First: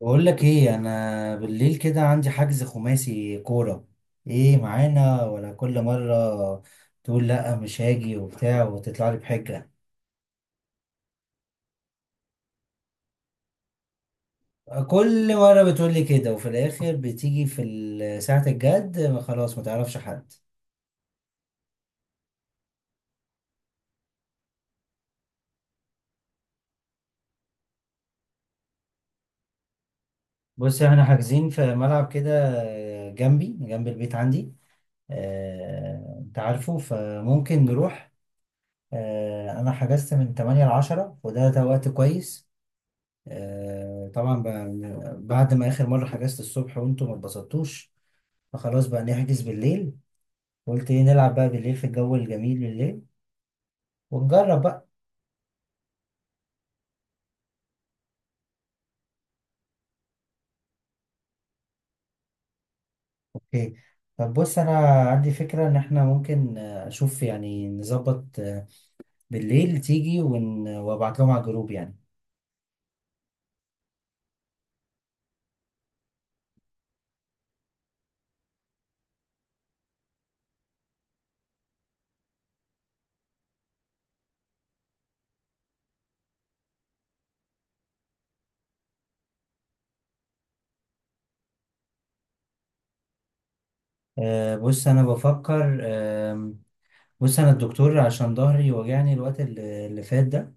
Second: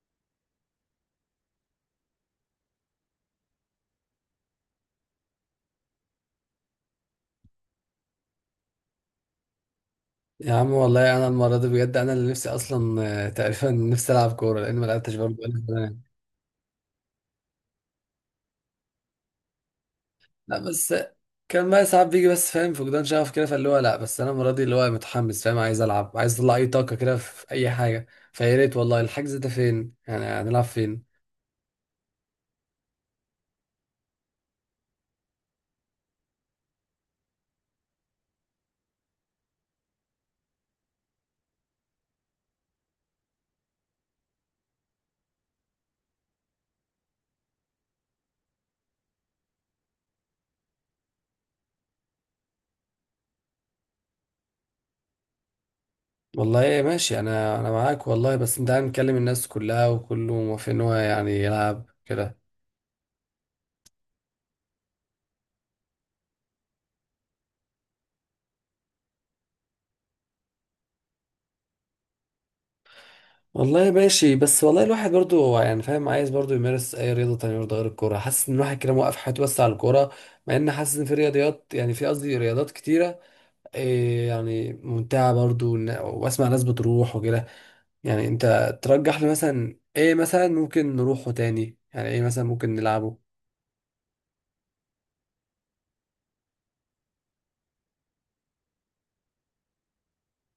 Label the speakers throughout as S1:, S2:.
S1: بقول لك ايه، انا بالليل كده عندي حجز خماسي كورة. ايه معانا ولا كل مرة تقول لا مش هاجي وبتاع وتطلع لي بحجة؟
S2: يا عم، والله انا المره دي بجد انا اللي نفسي اصلا تقريبا نفسي العب كوره لان ما لعبتش برضه
S1: كل
S2: بقالي
S1: مرة بتقول
S2: زمان.
S1: لي كده وفي الاخر بتيجي في ساعة الجد، خلاص ما تعرفش حد.
S2: لا، بس كان بقى ساعات بيجي، بس فاهم فقدان شغف كده، فاللي هو لا بس انا المره دي اللي هو متحمس، فاهم، عايز العب، عايز اطلع اي طاقه كده في اي حاجه. فيا ريت والله، الحجز ده فين؟ يعني هنلعب
S1: بص، احنا
S2: فين؟
S1: حاجزين في ملعب كده جنبي، جنب البيت عندي. انت عارفه فممكن نروح. انا حجزت من 8 ل 10 وده وقت كويس. طبعا بعد ما اخر مره حجزت الصبح وانتوا ما اتبسطتوش، فخلاص بقى نحجز بالليل. قلت ايه، نلعب بقى بالليل في الجو الجميل بالليل ونجرب بقى.
S2: والله ماشي، انا معاك والله، بس انت عم مكلم الناس كلها وكله موافق ان هو يعني يلعب كده.
S1: اوكي. طب بص، انا عندي فكره ان احنا ممكن اشوف يعني نظبط، بالليل تيجي وابعت لهم على الجروب يعني.
S2: والله ماشي، بس والله الواحد برضو هو يعني فاهم، عايز برضو يمارس اي رياضه تانية برضو غير الكوره، حاسس ان الواحد كده موقف حياته بس على الكوره. مع ان حاسس ان في رياضيات، يعني في قصدي رياضات كتيره. إيه يعني ممتعه برضو، واسمع ناس بتروح وكده. يعني انت ترجح لي مثلا ايه؟ مثلا ممكن نروحه، تاني يعني ايه مثلا ممكن نلعبه؟
S1: بص انا بفكر. بص، انا الدكتور عشان ظهري وجعني الوقت اللي فات ده،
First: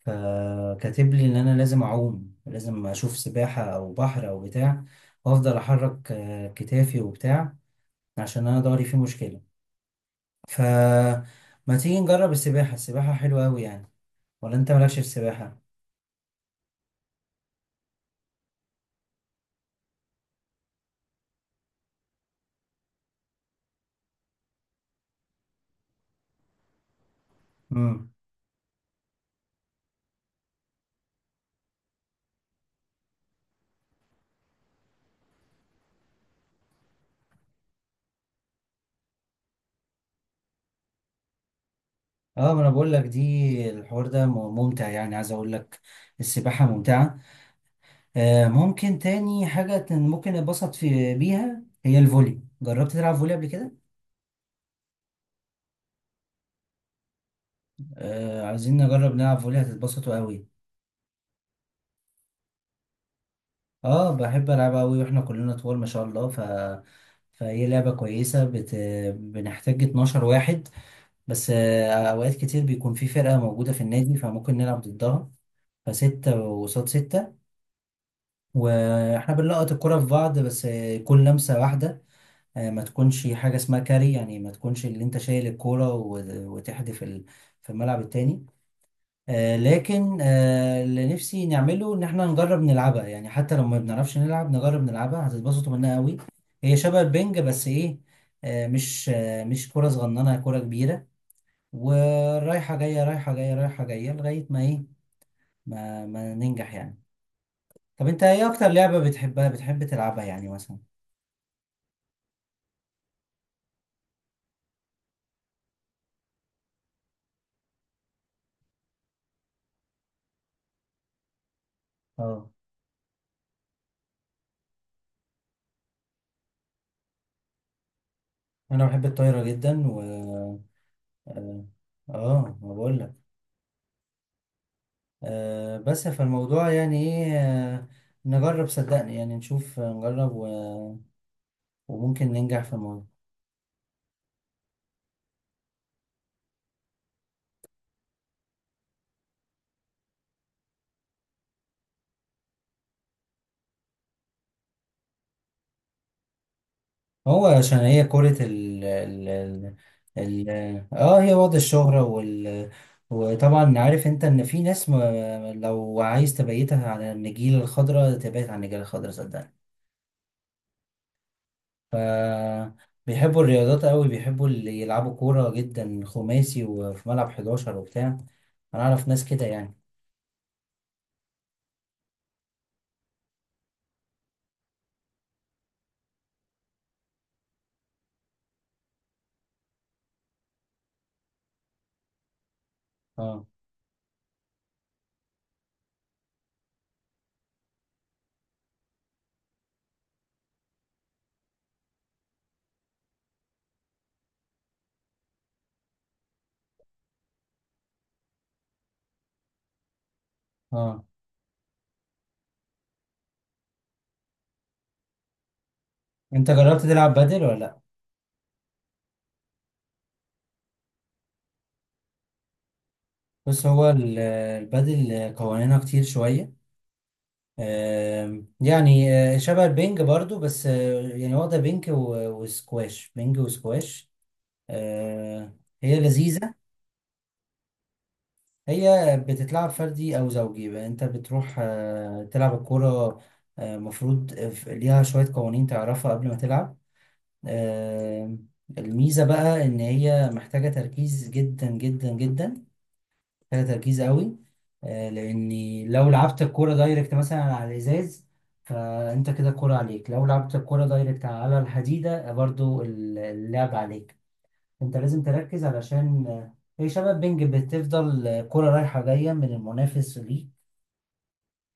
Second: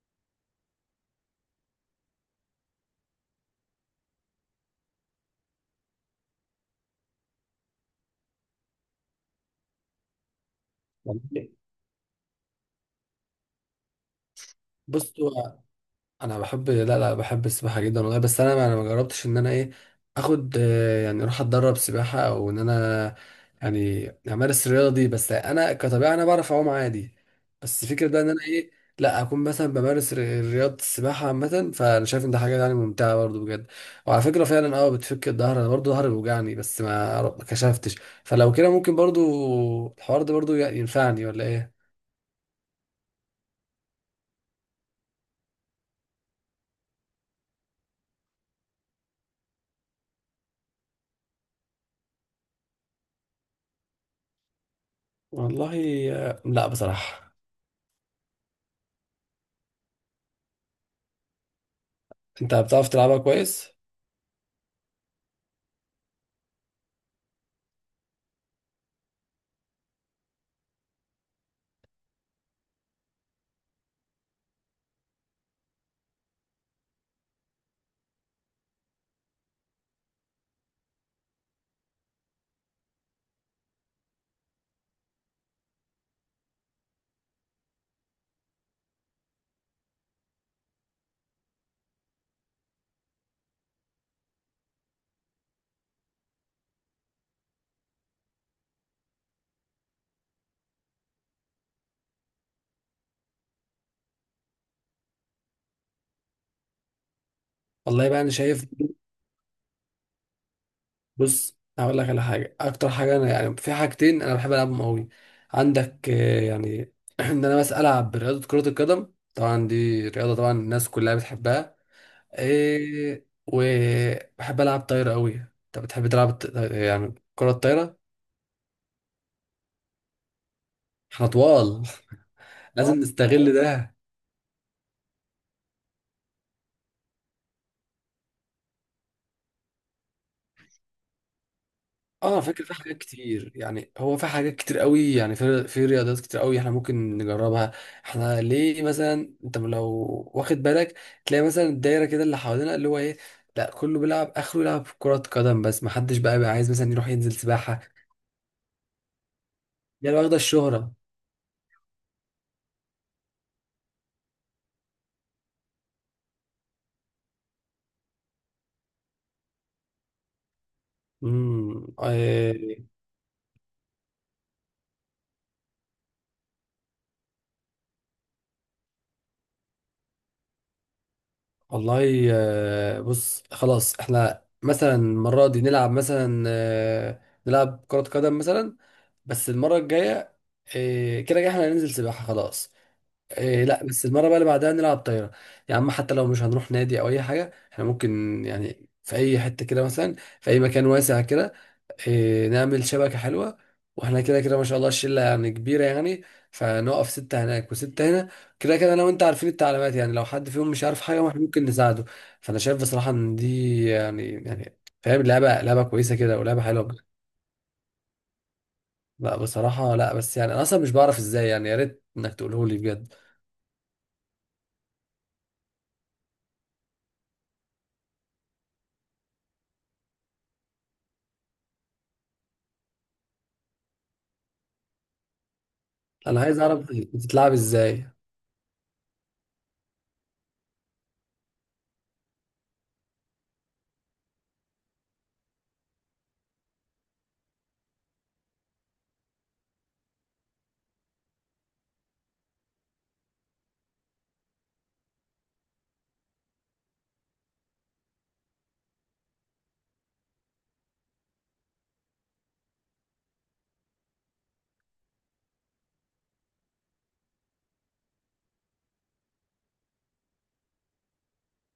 S1: فكاتب لي ان انا لازم اعوم، لازم اشوف سباحة او بحر او بتاع، وافضل احرك كتافي وبتاع عشان انا ضهري فيه مشكلة. ف ما تيجي نجرب السباحة؟ السباحة حلوة أوي يعني. ولا أنت مالكش في
S2: بص،
S1: السباحة؟
S2: انا بحب، لا لا، بحب السباحه جدا والله، بس انا ما جربتش ان انا ايه، اخد يعني اروح اتدرب سباحه، او ان انا يعني امارس الرياضه دي، بس انا كطبيعه انا بعرف اعوم عادي. بس فكره
S1: امم.
S2: بقى ان انا ايه، لا اكون مثلا بمارس رياضه السباحه عامه، فانا شايف ان ده حاجه يعني ممتعه برضو بجد. وعلى فكره فعلا، اه بتفك الظهر، انا برضو ظهري بيوجعني، بس ما كشفتش. فلو كده ممكن برضو الحوار ده برضو ينفعني ولا ايه؟
S1: اه، ما أنا بقول لك، دي الحوار ده ممتع يعني، عايز أقول لك السباحة ممتعة. ممكن تاني حاجة ممكن اتبسط في بيها هي الفولي. جربت تلعب فولي قبل كده؟
S2: والله، لا بصراحه.
S1: عايزين نجرب نلعب فولي، هتتبسطوا أوي.
S2: انت بتعرف تلعبها كويس؟
S1: اه، بحب العب قوي، واحنا كلنا طوال ما شاء الله. فهي لعبة كويسة. بنحتاج 12 واحد، بس اوقات كتير بيكون في فرقة موجودة في النادي فممكن نلعب ضدها، فستة وقصاد ستة، واحنا بنلقط الكرة في بعض بس يكون لمسة واحدة. ما تكونش حاجة اسمها كاري يعني، ما تكونش اللي انت شايل الكورة وتحدف في الملعب التاني. لكن اللي نفسي نعمله ان احنا نجرب نلعبها يعني، حتى لو ما بنعرفش نلعب نجرب نلعبها، هتتبسطوا منها قوي. هي شبه البنج بس ايه، مش كرة صغننة، هي كرة كبيرة ورايحة جاية رايحة جاية رايحة جاية لغاية ما ايه، ما ننجح يعني. طب
S2: والله بقى
S1: انت
S2: انا
S1: ايه
S2: شايف.
S1: اكتر لعبة بتحبها بتحب تلعبها يعني مثلا؟
S2: بص، هقول لك على حاجه، اكتر حاجه انا يعني في حاجتين انا بحب العبهم قوي. عندك يعني ان انا بس العب رياضه كره القدم، طبعا دي رياضه طبعا الناس كلها بتحبها.
S1: اه،
S2: إيه، وبحب العب طايره قوي. انت بتحب تلعب يعني كره الطايره؟
S1: انا بحب الطايرة جدا. و
S2: احنا
S1: اه
S2: طوال
S1: آه، ما
S2: لازم اه
S1: بقول لك،
S2: نستغل ده.
S1: بس فالموضوع يعني ايه، نجرب صدقني يعني نشوف، نجرب وممكن
S2: اه
S1: ننجح
S2: فكرة،
S1: في
S2: في حاجات
S1: الموضوع.
S2: كتير يعني، هو في حاجات كتير قوي يعني، في رياضات كتير قوي احنا ممكن نجربها. احنا ليه مثلا؟ انت لو واخد بالك تلاقي مثلا الدايرة كده اللي حوالينا اللي هو ايه، لا كله بيلعب اخره يلعب كرة قدم، بس محدش بقى عايز مثلا يروح ينزل
S1: هو عشان
S2: سباحة.
S1: هي كرة ال ال ال
S2: يعني واخدة
S1: ال
S2: الشهرة.
S1: اه هي وضع الشهرة. وطبعا عارف انت ان في ناس، ما لو عايز تبيتها على النجيلة الخضراء تبيت على النجيلة الخضراء صدقني.
S2: امم.
S1: ف
S2: آه.
S1: بيحبوا الرياضات قوي، بيحبوا اللي يلعبوا كورة جدا خماسي وفي ملعب 11 وبتاع. انا اعرف ناس كده يعني.
S2: والله بص، خلاص احنا مثلا المرة دي نلعب مثلا نلعب كرة قدم مثلا. بس المرة الجاية كده كده احنا هننزل سباحة، خلاص.
S1: اه،
S2: إيه، لا بس المرة بقى اللي بعدها نلعب طايرة. يا عم، حتى لو مش هنروح نادي أو أي حاجة احنا ممكن يعني في أي حتة كده، مثلا في أي مكان واسع كده. إيه، نعمل شبكة حلوة. واحنا كده كده ما شاء الله الشلة يعني كبيرة يعني. فنقف ستة هناك وستة هنا. كده كده أنا وأنت عارفين التعليمات، يعني لو حد فيهم مش عارف
S1: اه،
S2: حاجة واحنا ممكن نساعده. فأنا شايف بصراحة إن دي يعني فاهم، لعبة لعبة كويسة كده،
S1: انت
S2: ولعبة
S1: جربت
S2: حلوة.
S1: تلعب بادل ولا لا؟
S2: لا بصراحة، لا بس يعني أنا أصلا مش بعرف إزاي، يعني يا ريت إنك تقوله لي بجد.
S1: بص هو البادل قوانينها كتير شويه. يعني شبه البنج برضو، بس يعني واخده بنج وسكواش، بنج وسكواش. آه، هي
S2: أنا
S1: لذيذه.
S2: عايز أعرف بتتلعب إزاي.
S1: هي بتتلعب فردي او زوجي بقى، انت بتروح تلعب الكوره. المفروض ليها شويه قوانين تعرفها قبل ما تلعب. آم، الميزه بقى ان هي محتاجه تركيز جدا جدا جدا، محتاجة تركيز قوي. لأني لو لعبت الكورة دايركت مثلا على الإزاز فأنت كده الكورة عليك، لو لعبت الكورة دايركت على الحديدة برضو اللعب عليك. أنت لازم تركز علشان هي شبه بينج، بتفضل كرة رايحة جاية من المنافس ليك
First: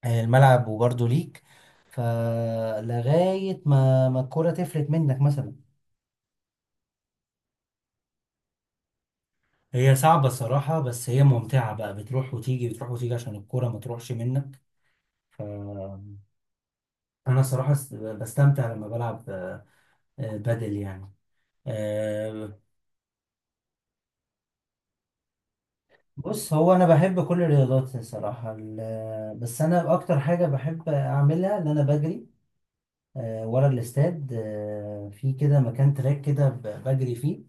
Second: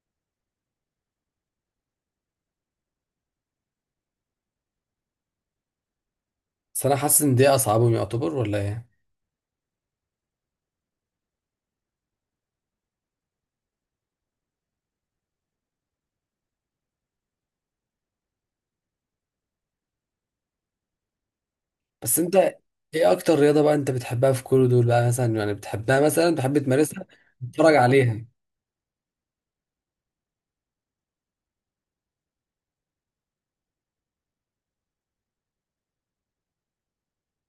S1: الملعب وبرضو ليك. فلغاية ما الكورة تفلت منك مثلا.
S2: بس انا حاسس ان دي اصعبهم يعتبر، ولا ايه؟
S1: هي صعبة الصراحة بس هي ممتعة بقى، بتروح وتيجي بتروح وتيجي عشان الكورة ما تروحش منك. انا صراحة بستمتع لما بلعب بادل يعني.
S2: بس انت،
S1: آه،
S2: ايه اكتر رياضه بقى انت بتحبها في كل دول بقى مثلا؟ يعني بتحبها مثلا،
S1: بص،
S2: بتحب
S1: هو انا
S2: تمارسها؟
S1: بحب كل
S2: بتتفرج
S1: الرياضات
S2: عليها؟
S1: الصراحة، بس انا اكتر حاجة بحب اعملها ان انا بجري. ورا الاستاد، في كده مكان تراك كده بجري فيه.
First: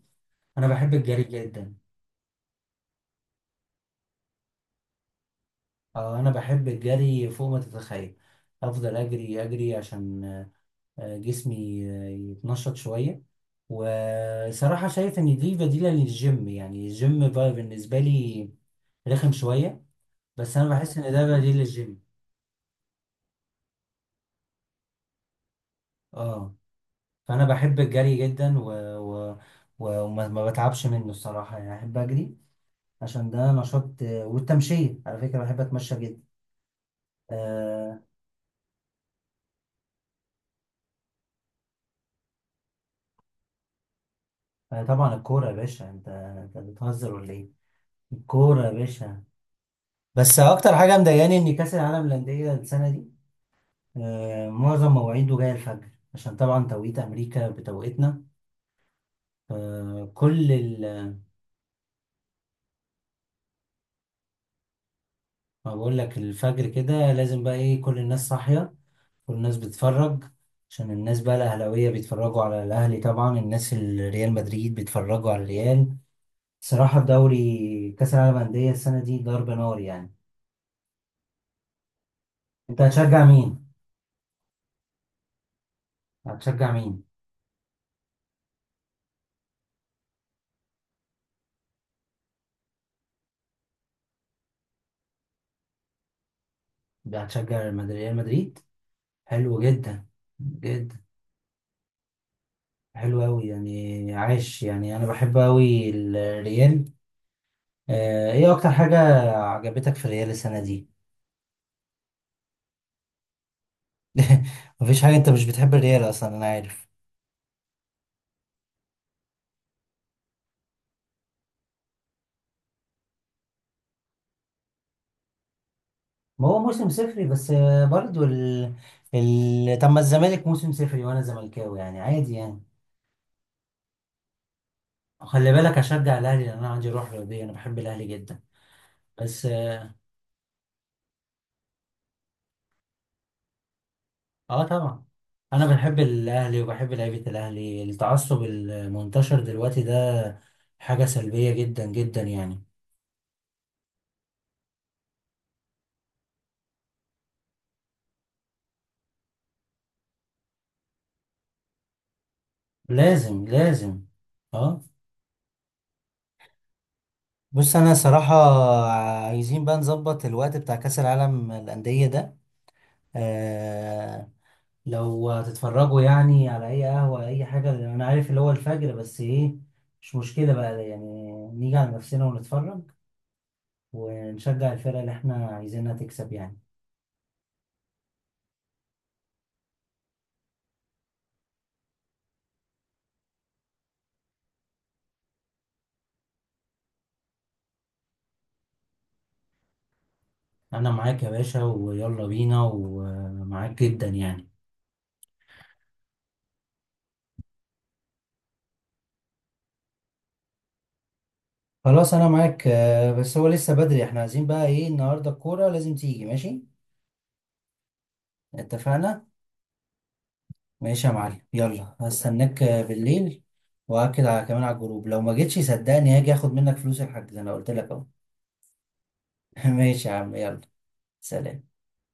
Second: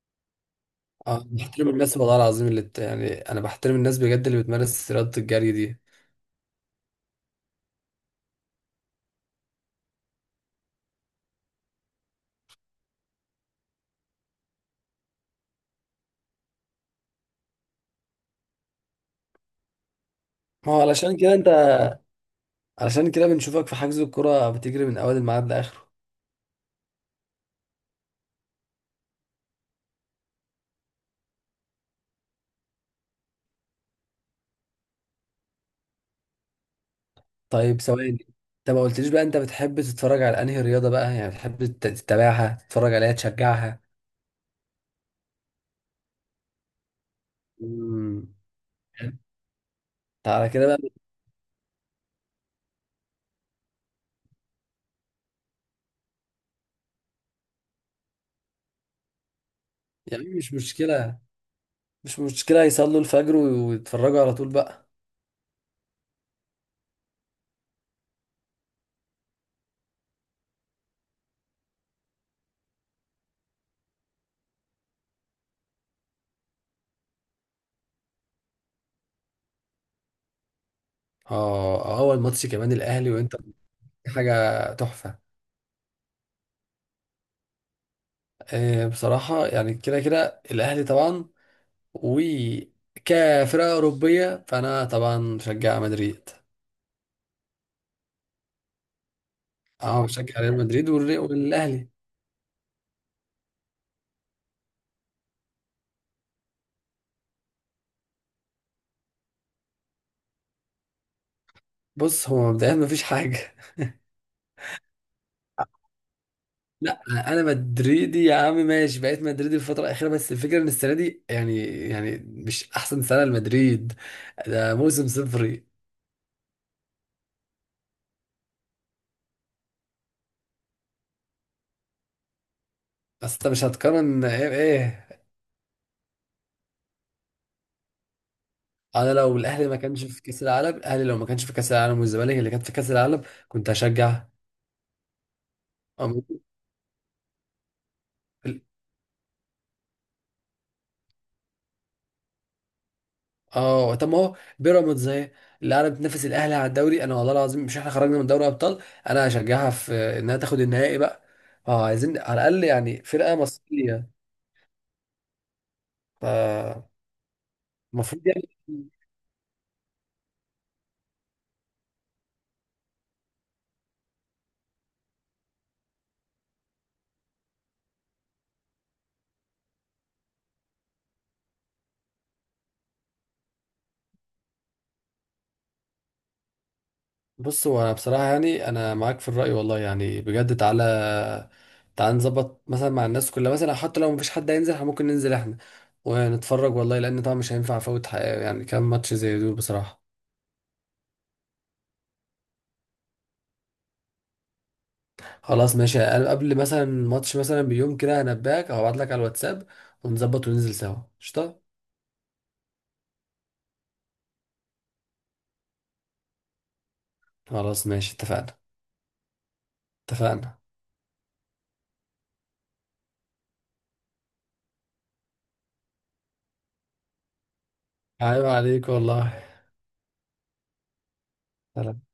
S1: انا بحب
S2: اه،
S1: الجري
S2: بحترم
S1: جدا.
S2: الناس والله العظيم اللي يعني انا بحترم الناس بجد اللي بتمارس رياضه الجري دي.
S1: انا بحب الجري فوق ما تتخيل. افضل اجري اجري عشان جسمي يتنشط شوية. وصراحة شايف إن دي بديلة للجيم يعني، الجيم بقى بالنسبة لي رخم شوية، بس أنا
S2: ما هو
S1: بحس إن
S2: علشان كده
S1: ده
S2: انت،
S1: بديل للجيم.
S2: علشان كده بنشوفك في حجز الكرة بتجري من اول الميعاد لاخره.
S1: اه، فأنا بحب الجري جدا و... وما ما بتعبش منه الصراحة يعني، أحب أجري عشان ده نشاط. والتمشية على فكرة بحب أتمشى جدا.
S2: طيب
S1: آه
S2: ثواني، انت ما قلتليش بقى انت بتحب تتفرج على انهي رياضه بقى؟ يعني بتحب تتابعها تتفرج عليها تشجعها؟
S1: طبعا الكورة يا باشا، أنت بتهزر ولا إيه؟
S2: امم
S1: الكورة يا باشا، بس
S2: على كده
S1: أكتر
S2: بقى،
S1: حاجة مضايقاني إن كأس العالم للأندية السنة دي معظم مواعيده جاية الفجر عشان طبعا توقيت أمريكا بتوقيتنا.
S2: يعني
S1: فكل ال-
S2: مش مشكلة يصلوا الفجر ويتفرجوا على طول بقى.
S1: ما بقول لك، الفجر كده لازم بقى إيه، كل الناس صاحية، كل الناس بتتفرج. عشان الناس بقى الأهلاوية بيتفرجوا على الأهلي، طبعا الناس الريال مدريد بيتفرجوا على الريال. صراحة الدوري كأس العالم للأندية السنة دي ضرب نار يعني.
S2: اه، اول ماتش كمان
S1: أنت
S2: الاهلي
S1: هتشجع
S2: وانتر.
S1: مين؟
S2: حاجه تحفه.
S1: هتشجع مين؟
S2: بصراحه يعني كده كده الاهلي طبعا. وكفرقه اوروبيه فانا طبعا بشجع مدريد.
S1: هتشجع ريال مدريد؟ حلو
S2: اه،
S1: جدا
S2: بشجع ريال مدريد
S1: جدا،
S2: والاهلي.
S1: حلو أوي يعني، عاش يعني، أنا بحب أوي الريال. ايه اكتر حاجة عجبتك في الريال السنة دي؟
S2: بص، هو مبدئيا مفيش حاجه.
S1: مفيش حاجة، انت مش بتحب الريال اصلا انا عارف.
S2: لا، انا مدريدي يا عم، ماشي بقيت مدريدي الفتره الاخيره، بس الفكره ان السنه دي يعني. يعني مش احسن سنه لمدريد. ده موسم صفري.
S1: ما هو موسم صفري، بس برضو طب ما الزمالك موسم صفري وانا زملكاوي يعني عادي يعني.
S2: بس انت مش هتقارن ايه بايه؟
S1: خلي بالك اشجع الاهلي لان انا عندي روح رياضية، انا بحب الاهلي جدا.
S2: انا لو
S1: بس
S2: الاهلي ما
S1: اه،
S2: كانش في كاس العالم الاهلي لو ما كانش في كاس العالم والزمالك اللي كانت في كاس العالم كنت هشجع.
S1: آه طبعا، انا بحب
S2: أم-
S1: الاهلي وبحب لعيبة الاهلي. التعصب المنتشر دلوقتي ده حاجة سلبية جدا جدا يعني.
S2: اه طب ما هو بيراميدز اهي اللي قاعده بتنافس الاهلي على الدوري، انا والله العظيم مش احنا خرجنا من دوري ابطال. انا هشجعها في انها تاخد النهائي بقى. اه، عايزين على الاقل يعني فرقه
S1: لازم لازم.
S2: مصريه.
S1: اه،
S2: فالمفروض
S1: بص، انا صراحة
S2: يعني.
S1: عايزين بقى نظبط الوقت بتاع كأس العالم للأندية ده. آه لو هتتفرجوا يعني على اي قهوة اي حاجة لأن انا عارف اللي هو الفجر، بس ايه، مش مشكلة بقى يعني نيجي على نفسنا ونتفرج ونشجع الفرقة اللي احنا عايزينها تكسب يعني.
S2: بص، هو أنا بصراحة يعني أنا معاك في الرأي والله، يعني بجد تعالى تعالى نظبط مثلا مع الناس كلها مثلا، حتى لو مفيش حد هينزل إحنا ممكن ننزل إحنا. ونتفرج والله، لأن طبعا مش هينفع أفوت حقيقة يعني كام ماتش زي دول بصراحة.
S1: انا معاك يا باشا ويلا بينا، ومعاك جدا يعني.
S2: خلاص ماشي، أنا قبل مثلا ماتش مثلا بيوم كده هنباك أو هبعتلك على الواتساب. ونظبط وننزل سوا قشطة.
S1: خلاص انا معاك، بس هو لسه بدري، احنا عايزين بقى ايه النهاردة، الكورة لازم تيجي ماشي.
S2: خلاص ماشي، اتفقنا.
S1: اتفقنا.
S2: اتفقنا.
S1: ماشي يا معلم، يلا هستناك بالليل. واكد على كمان على الجروب، لو ما جيتش صدقني هاجي اخد منك فلوس الحاج زي ما قلت لك اهو.
S2: عيب عليك والله.
S1: ماشي يا عم يلا. سلام.
S2: سلام.